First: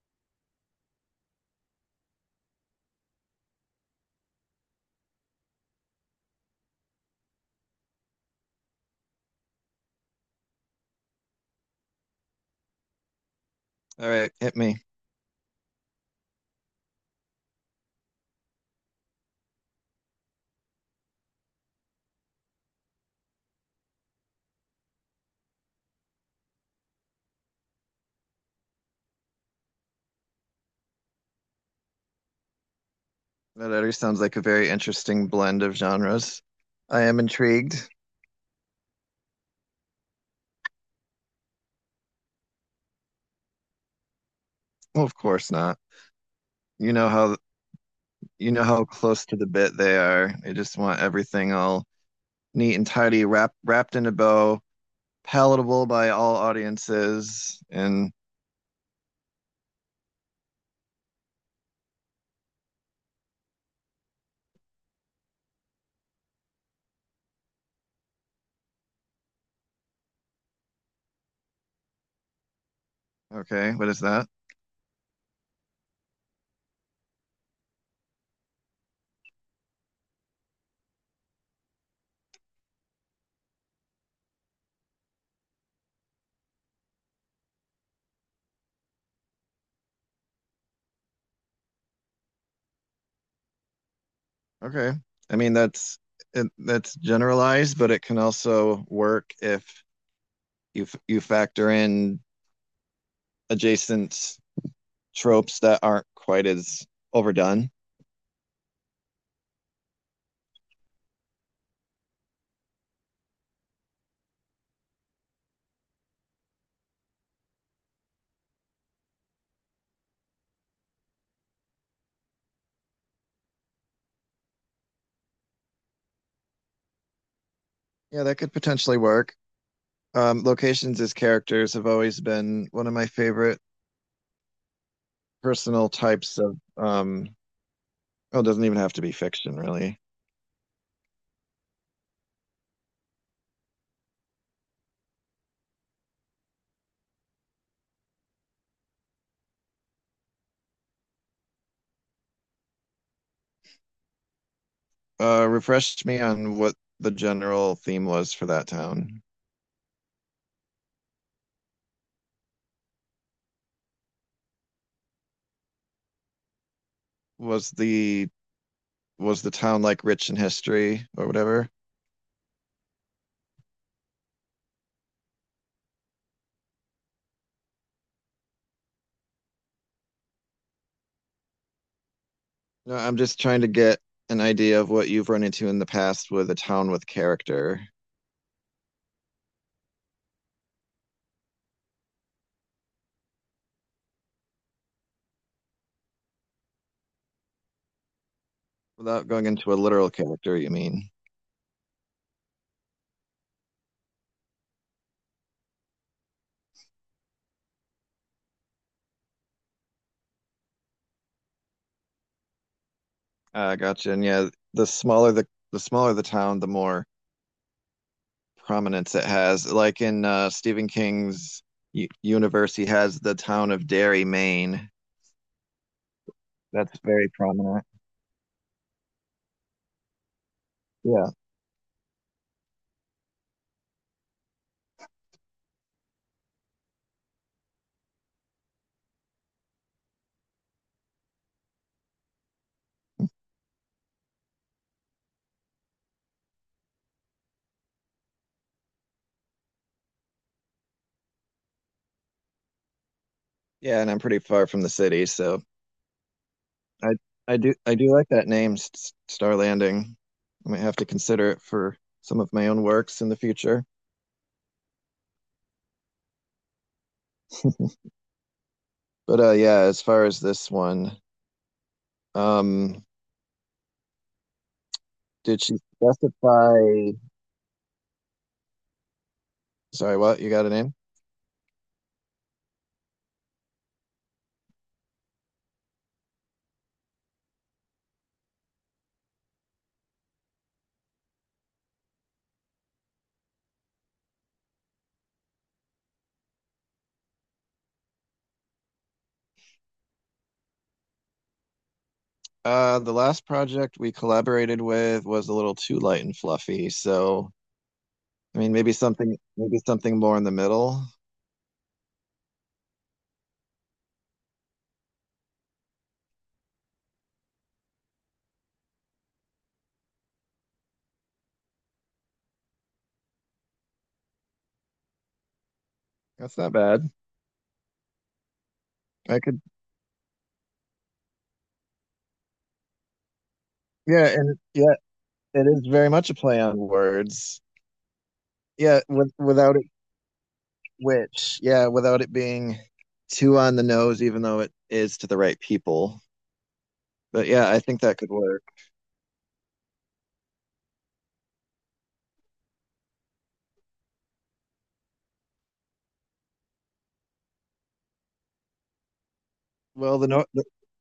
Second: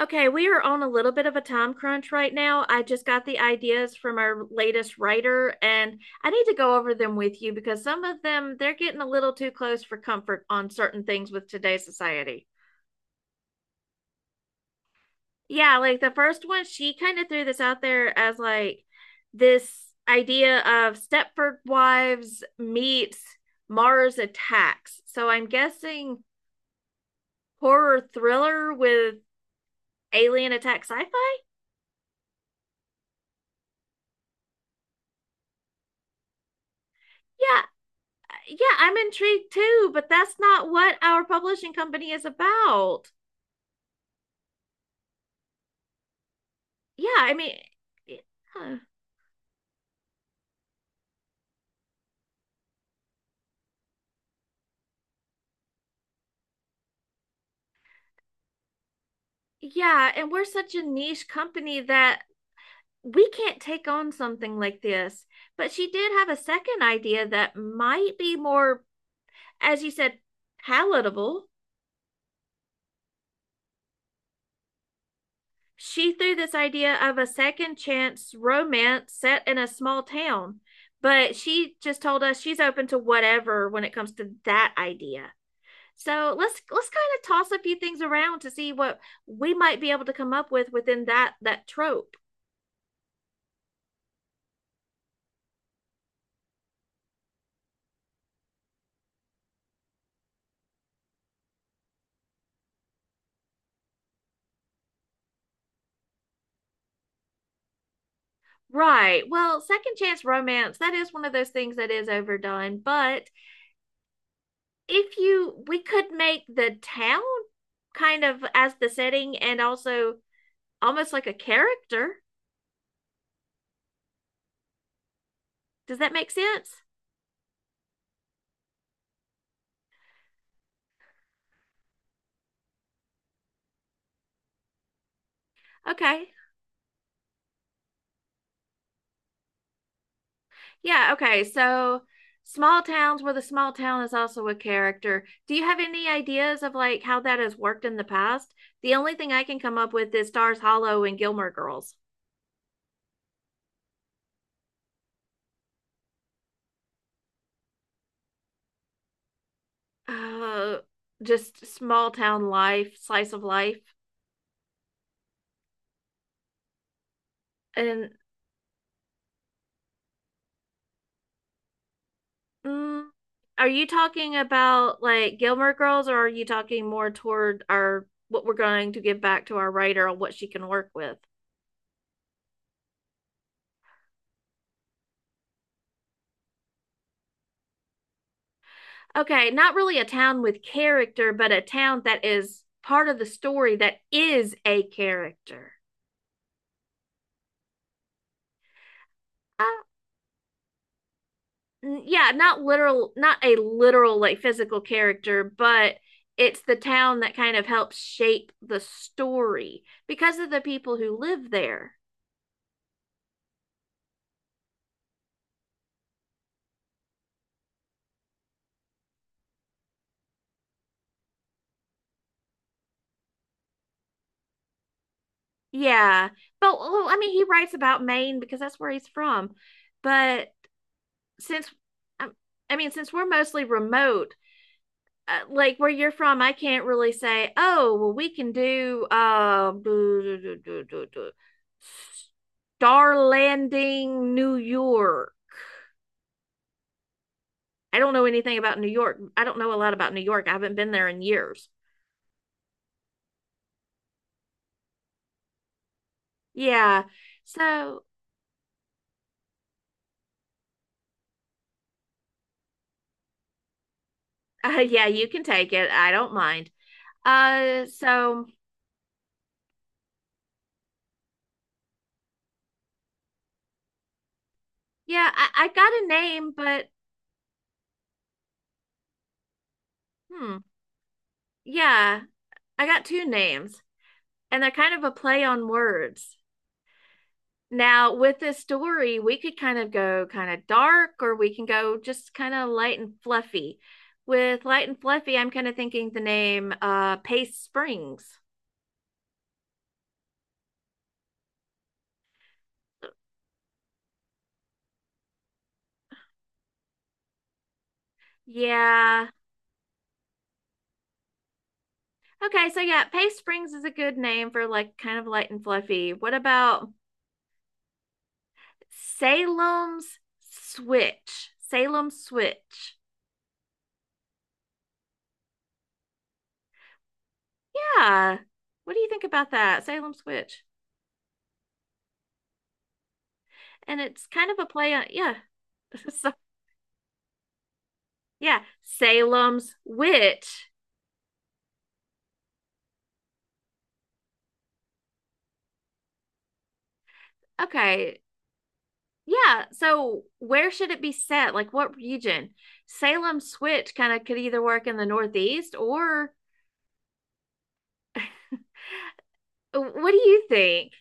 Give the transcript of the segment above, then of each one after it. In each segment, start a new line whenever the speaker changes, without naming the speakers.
Okay, we are on a little bit of a time crunch right now. I just got the ideas from our latest writer, and I need to go over them with you because some of them they're getting a little too close for comfort on certain things with today's society.
All right, hit me.
Yeah, like the first one, she kind of threw this out there as like this idea of Stepford Wives meets Mars Attacks. So I'm guessing horror thriller with alien attack sci-fi?
That already sounds like a very interesting blend of genres. I am
Yeah,
intrigued.
yeah, I'm intrigued too, but that's not what our publishing company is about.
Well, of course not. You know
Yeah, I
how
mean,
you know
yeah,
how close to the bit they are. They just want everything all neat and tidy, wrapped in a bow, palatable by all audiences. And
yeah, and we're such a niche company that we can't take on something like this. But she did have a second idea that might be more, as you said, palatable.
okay, what is that?
She threw this idea of a second chance romance set in a small town, but she just told us she's open to whatever when it comes to that idea. So let's kind of toss a few things around to see what we might be able to come up with within that trope.
Okay. I mean that's it, that's generalized, but it can also work if you factor in adjacent tropes that aren't quite as overdone.
Right. Well, second chance romance, that is one of those things that is overdone, but if you we could make the town kind of as the setting and also almost like a character. Does that make sense?
Yeah, that could potentially work. Locations as characters have always been one of my favorite personal
Okay.
types of. Well, it doesn't even have to be fiction, really.
Yeah, okay. So small towns where the small town is also a character. Do you have any ideas of like how that has worked in the past? The only thing I can come up with is Stars Hollow and Gilmore Girls.
Refresh me on what the general theme was for that town.
Uh, just small town life, slice of life.
Was
And
the town like rich in history or whatever?
mm, are you talking about like Gilmore Girls or are you talking more toward our what we're going to give back to our writer on what she can work with?
No, I'm just trying to get an idea of what you've run into in the past with a town with character.
Okay, not really a town with character, but a town that is part of the story that is a character.
Without going
Uh,
into a literal character, you mean?
yeah, not a literal like physical character, but it's the town that kind of helps shape the story because of the people who live there.
Gotcha. And yeah, the smaller the town, the more prominence it has. Like in Stephen King's universe, he has the town of Derry, Maine.
Yeah, but
That's
well, I
very
mean, he writes
prominent.
about Maine because that's where he's from. But
Yeah,
since, um, I mean, since we're mostly remote, like where you're from, I can't really say, oh, well, we can do Star Landing, New York. I don't know anything about New York. I don't know a lot about New York. I haven't been there in years.
yeah. And I'm pretty far from the city, so
Yeah.
I I
So,
do like that name, Star Landing. I might have to consider it for some of my own works in the future.
yeah, you can take it. I don't mind. So
But yeah, as far as this one, um,
yeah, I,
did
I
she
got a name, but
specify? Sorry, what? You
hmm,
got a name?
yeah, I got two names, and they're kind of a play on words. Now, with this story, we could kind of go kind of dark or we can go just kind of light and fluffy. With light and fluffy, I'm kind of thinking the name Pace Springs.
The last project we collaborated with was a little too light and fluffy, so I mean
Yeah.
maybe something more in the middle.
Okay, so yeah, Pace Springs is a good name for like kind of light and fluffy. What about Salem's Switch? Salem Switch.
That's not bad.
Yeah. What do you think
I
about
could
that? Salem Switch. And it's
yeah,
kind of
and
a play
yeah,
on yeah.
it is very much
So,
a play on words.
yeah,
Yeah,
Salem's
without it,
Witch.
which, yeah, without it being too on the nose, even though it is to the right people. But yeah, I think that
Okay,
could work.
yeah. So where should it be set? Like what region? Salem Switch kind of could either work in the Northeast, or what do
Well,
you think?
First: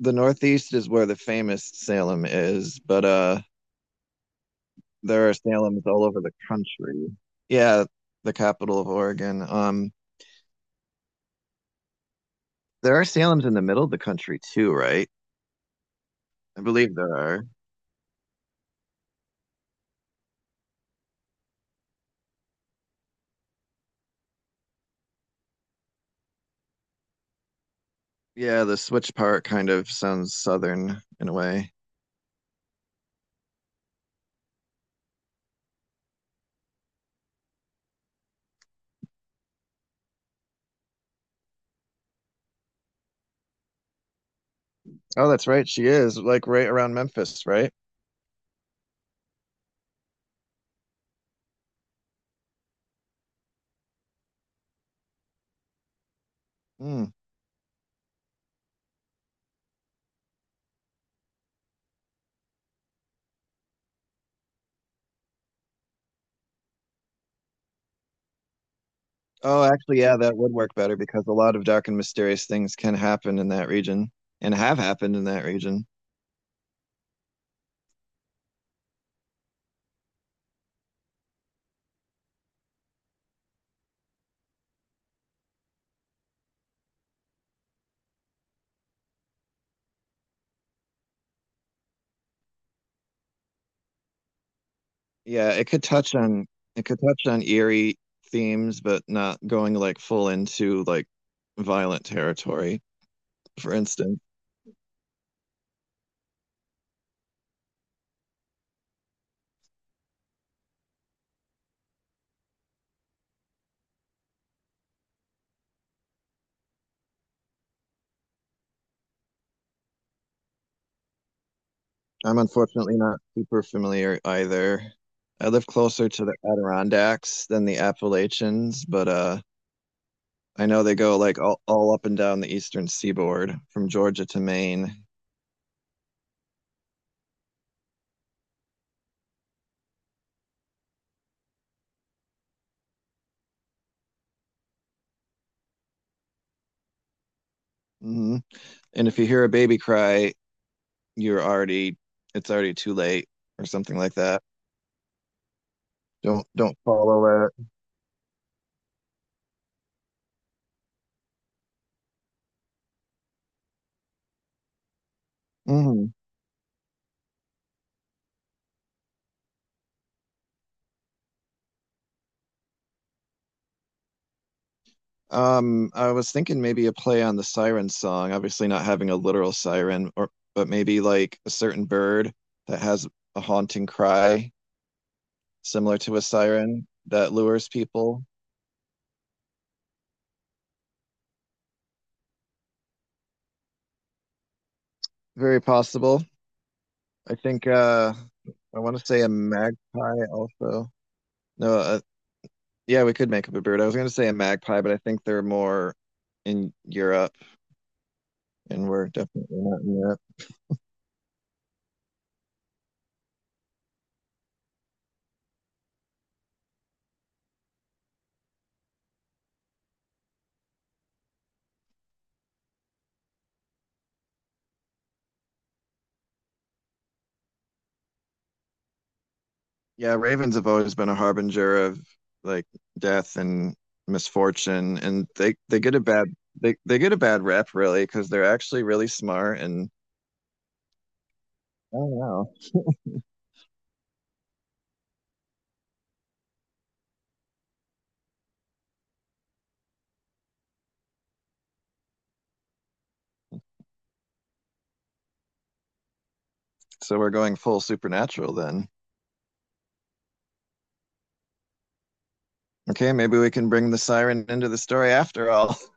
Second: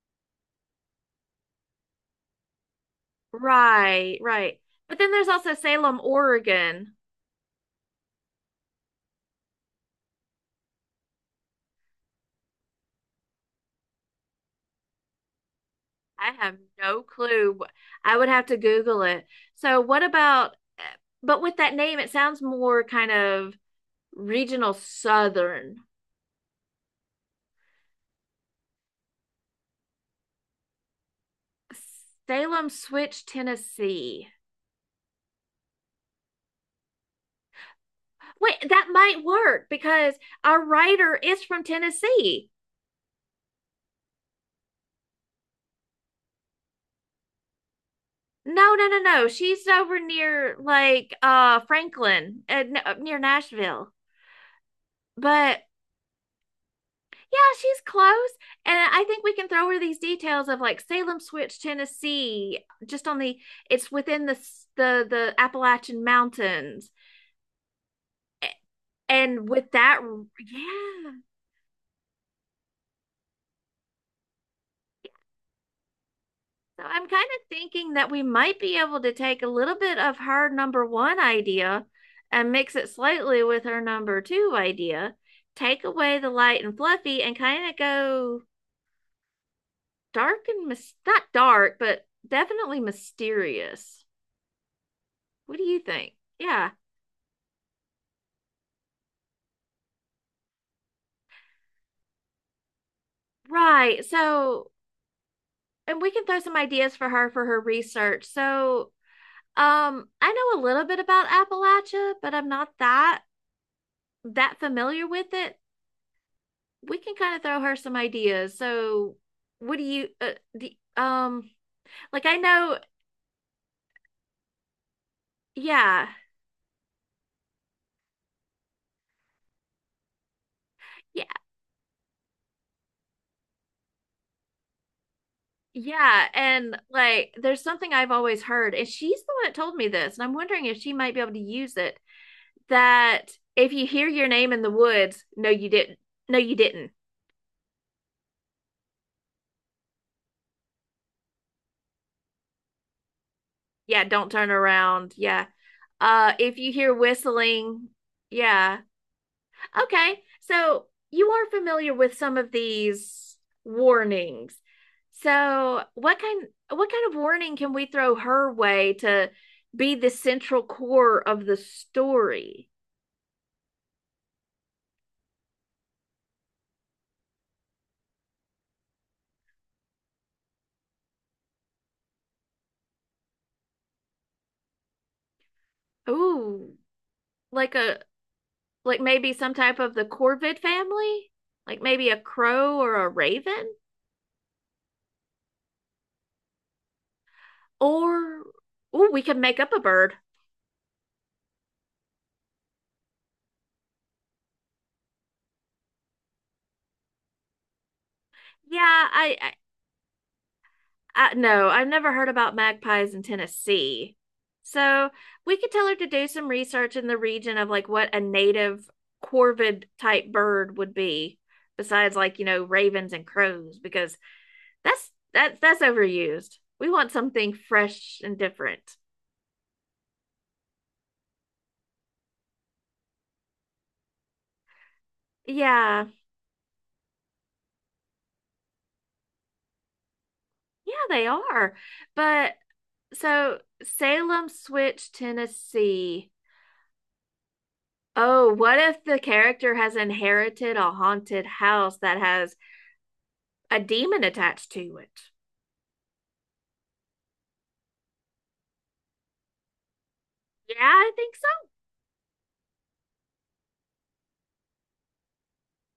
the Northeast is where the famous Salem is, but uh,
Right, right. But then there's
there are
also
Salems
Salem,
all over the
Oregon.
country. Yeah, the capital of Oregon. There are Salems in the middle of the country too, right?
I have
I believe
no
there are.
clue. I would have to Google it. So what about, but with that name, it sounds more kind of regional Southern.
Yeah, the switch part kind of sounds southern in a way.
Salem Switch, Tennessee. Wait, that might work because our writer is from Tennessee.
Oh, that's right. She is like right around Memphis, right?
No, no, no, no. She's over near like Franklin, up near Nashville. But
Hmm.
yeah, she's close, and I think we can throw her these details of like Salem Switch, Tennessee, just on the it's within the s- the Appalachian Mountains. A- And
Oh,
with that,
actually, yeah, that would work better
yeah.
because a lot of dark and mysterious things can happen in that region and have happened in that region.
So I'm kind of thinking that we might be able to take a little bit of her number one idea and mix it slightly with her number two idea. Take away the light and fluffy and kind of go dark and mis not dark, but definitely mysterious.
Yeah,
What do
it
you
could
think?
touch on
Yeah,
eerie themes, but not going like full into like violent territory, for
right.
instance.
So, and we can throw some ideas for her research. So, I know a little bit about Appalachia, but I'm not that familiar with it. We can kind of throw her some ideas. So, what do you, do, um, like I
I'm
know,
unfortunately not super familiar either. I live
yeah,
closer to the Adirondacks than the Appalachians, but uh, I know they go
yeah,
like all up and down the eastern seaboard from Georgia to Maine.
yeah, and like there's something I've always heard, and she's the one that told me this, and I'm wondering if she might be able to use it. That if you hear your name in the woods, no, you didn't. No, you didn't.
Hmm. And if you hear a baby cry, you're already, it's already too late or something
Yeah,
like
don't
that.
turn around. Yeah.
Don't
If you
don't
hear
follow it.
whistling, yeah. Okay, so you are familiar with some of these warnings. So,
Hmm.
what kind of warning can we throw her way to be the central core of the story?
I was thinking maybe a play on the siren song, obviously not having a literal siren, or but maybe like a certain bird that has a haunting cry similar to a
Ooh,
siren that lures
like a
people.
like maybe some type of the Corvid family? Like maybe a crow or a raven?
Very possible. I think
Or
I want to
ooh, we
say a
could make up a bird.
magpie also. No, yeah, we could make up a bird. I was going to say a magpie, but I think they're more in Europe,
Yeah,
and we're definitely not in Europe.
no, I've never heard about magpies in Tennessee. So we could tell her to do some research in the region of like what a native corvid type bird would be, besides like, ravens and crows, because that's overused. We want something fresh and different.
Yeah, ravens have always been a harbinger of like death and misfortune, and they get a
Yeah,
bad they get a bad rep really because they're actually really smart, and
yeah, they are.
I don't know.
But so Salem Switch, Tennessee. Oh, what if the character has inherited a haunted house that has a demon attached to it.
So we're going full supernatural then.
Yeah, I think so.
Okay, maybe we can bring the siren into the story after all.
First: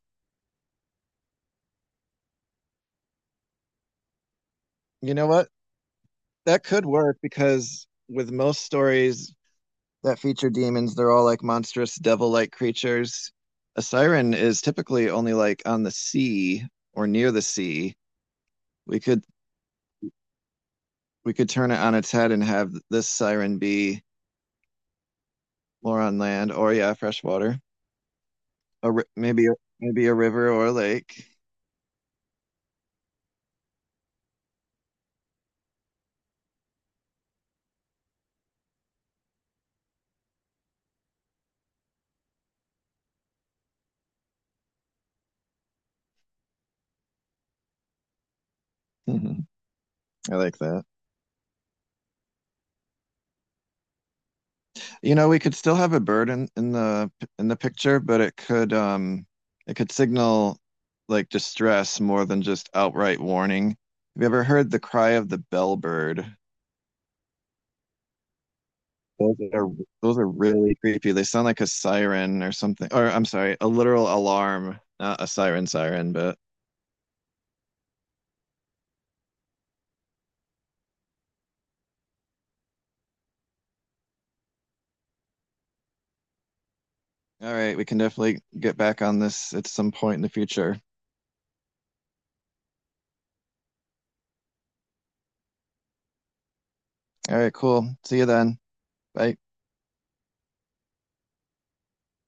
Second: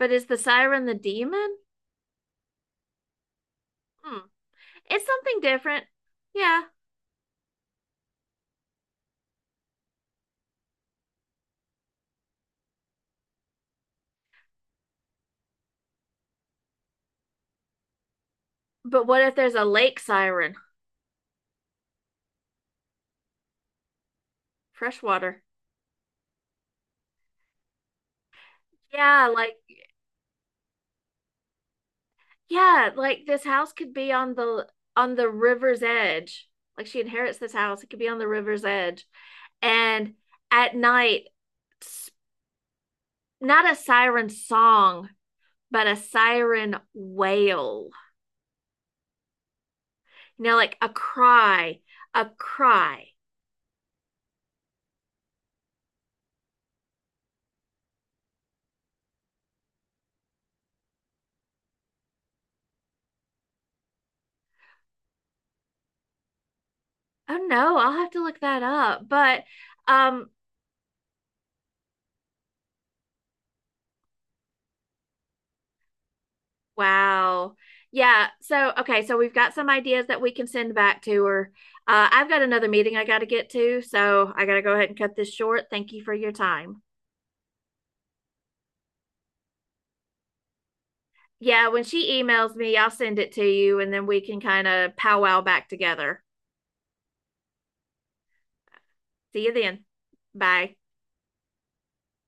But is the siren the demon? Hmm. It's
You know
something
what?
different. Yeah.
That could work because with most stories that feature demons, they're all like monstrous devil-like creatures. A siren is typically only like on the sea or near the sea. We
But what
could
if there's a lake siren?
we could turn it on its head and have this siren be
Freshwater.
more on land, or yeah, freshwater. Or
Yeah, like
maybe a river or a lake.
yeah, like this house could be on the river's edge. Like she inherits this house, it could be on the river's edge. And at night, not a siren song, but a siren wail.
Mm-hmm. I
You know,
like
like
that.
a cry, a cry.
You know, we could still have a bird in the picture, but it could signal like distress more than just outright warning. Have you ever heard the cry of the bellbird?
Oh no, I'll have to look that up.
Those
But
are those are
um
really creepy. They sound like a siren or something. Or I'm sorry, a literal alarm, not a siren, but
wow. Yeah, so okay, so we've got some ideas that we can send back to her. I've got another meeting I got to get to, so I got to go ahead and cut this short. Thank you for your time.
all right, we can definitely get back on this at some point in the future.
Yeah, when she emails me, I'll send it to you and then we can kind of powwow back together.
All right, cool. See you then. Bye.
See you then. Bye.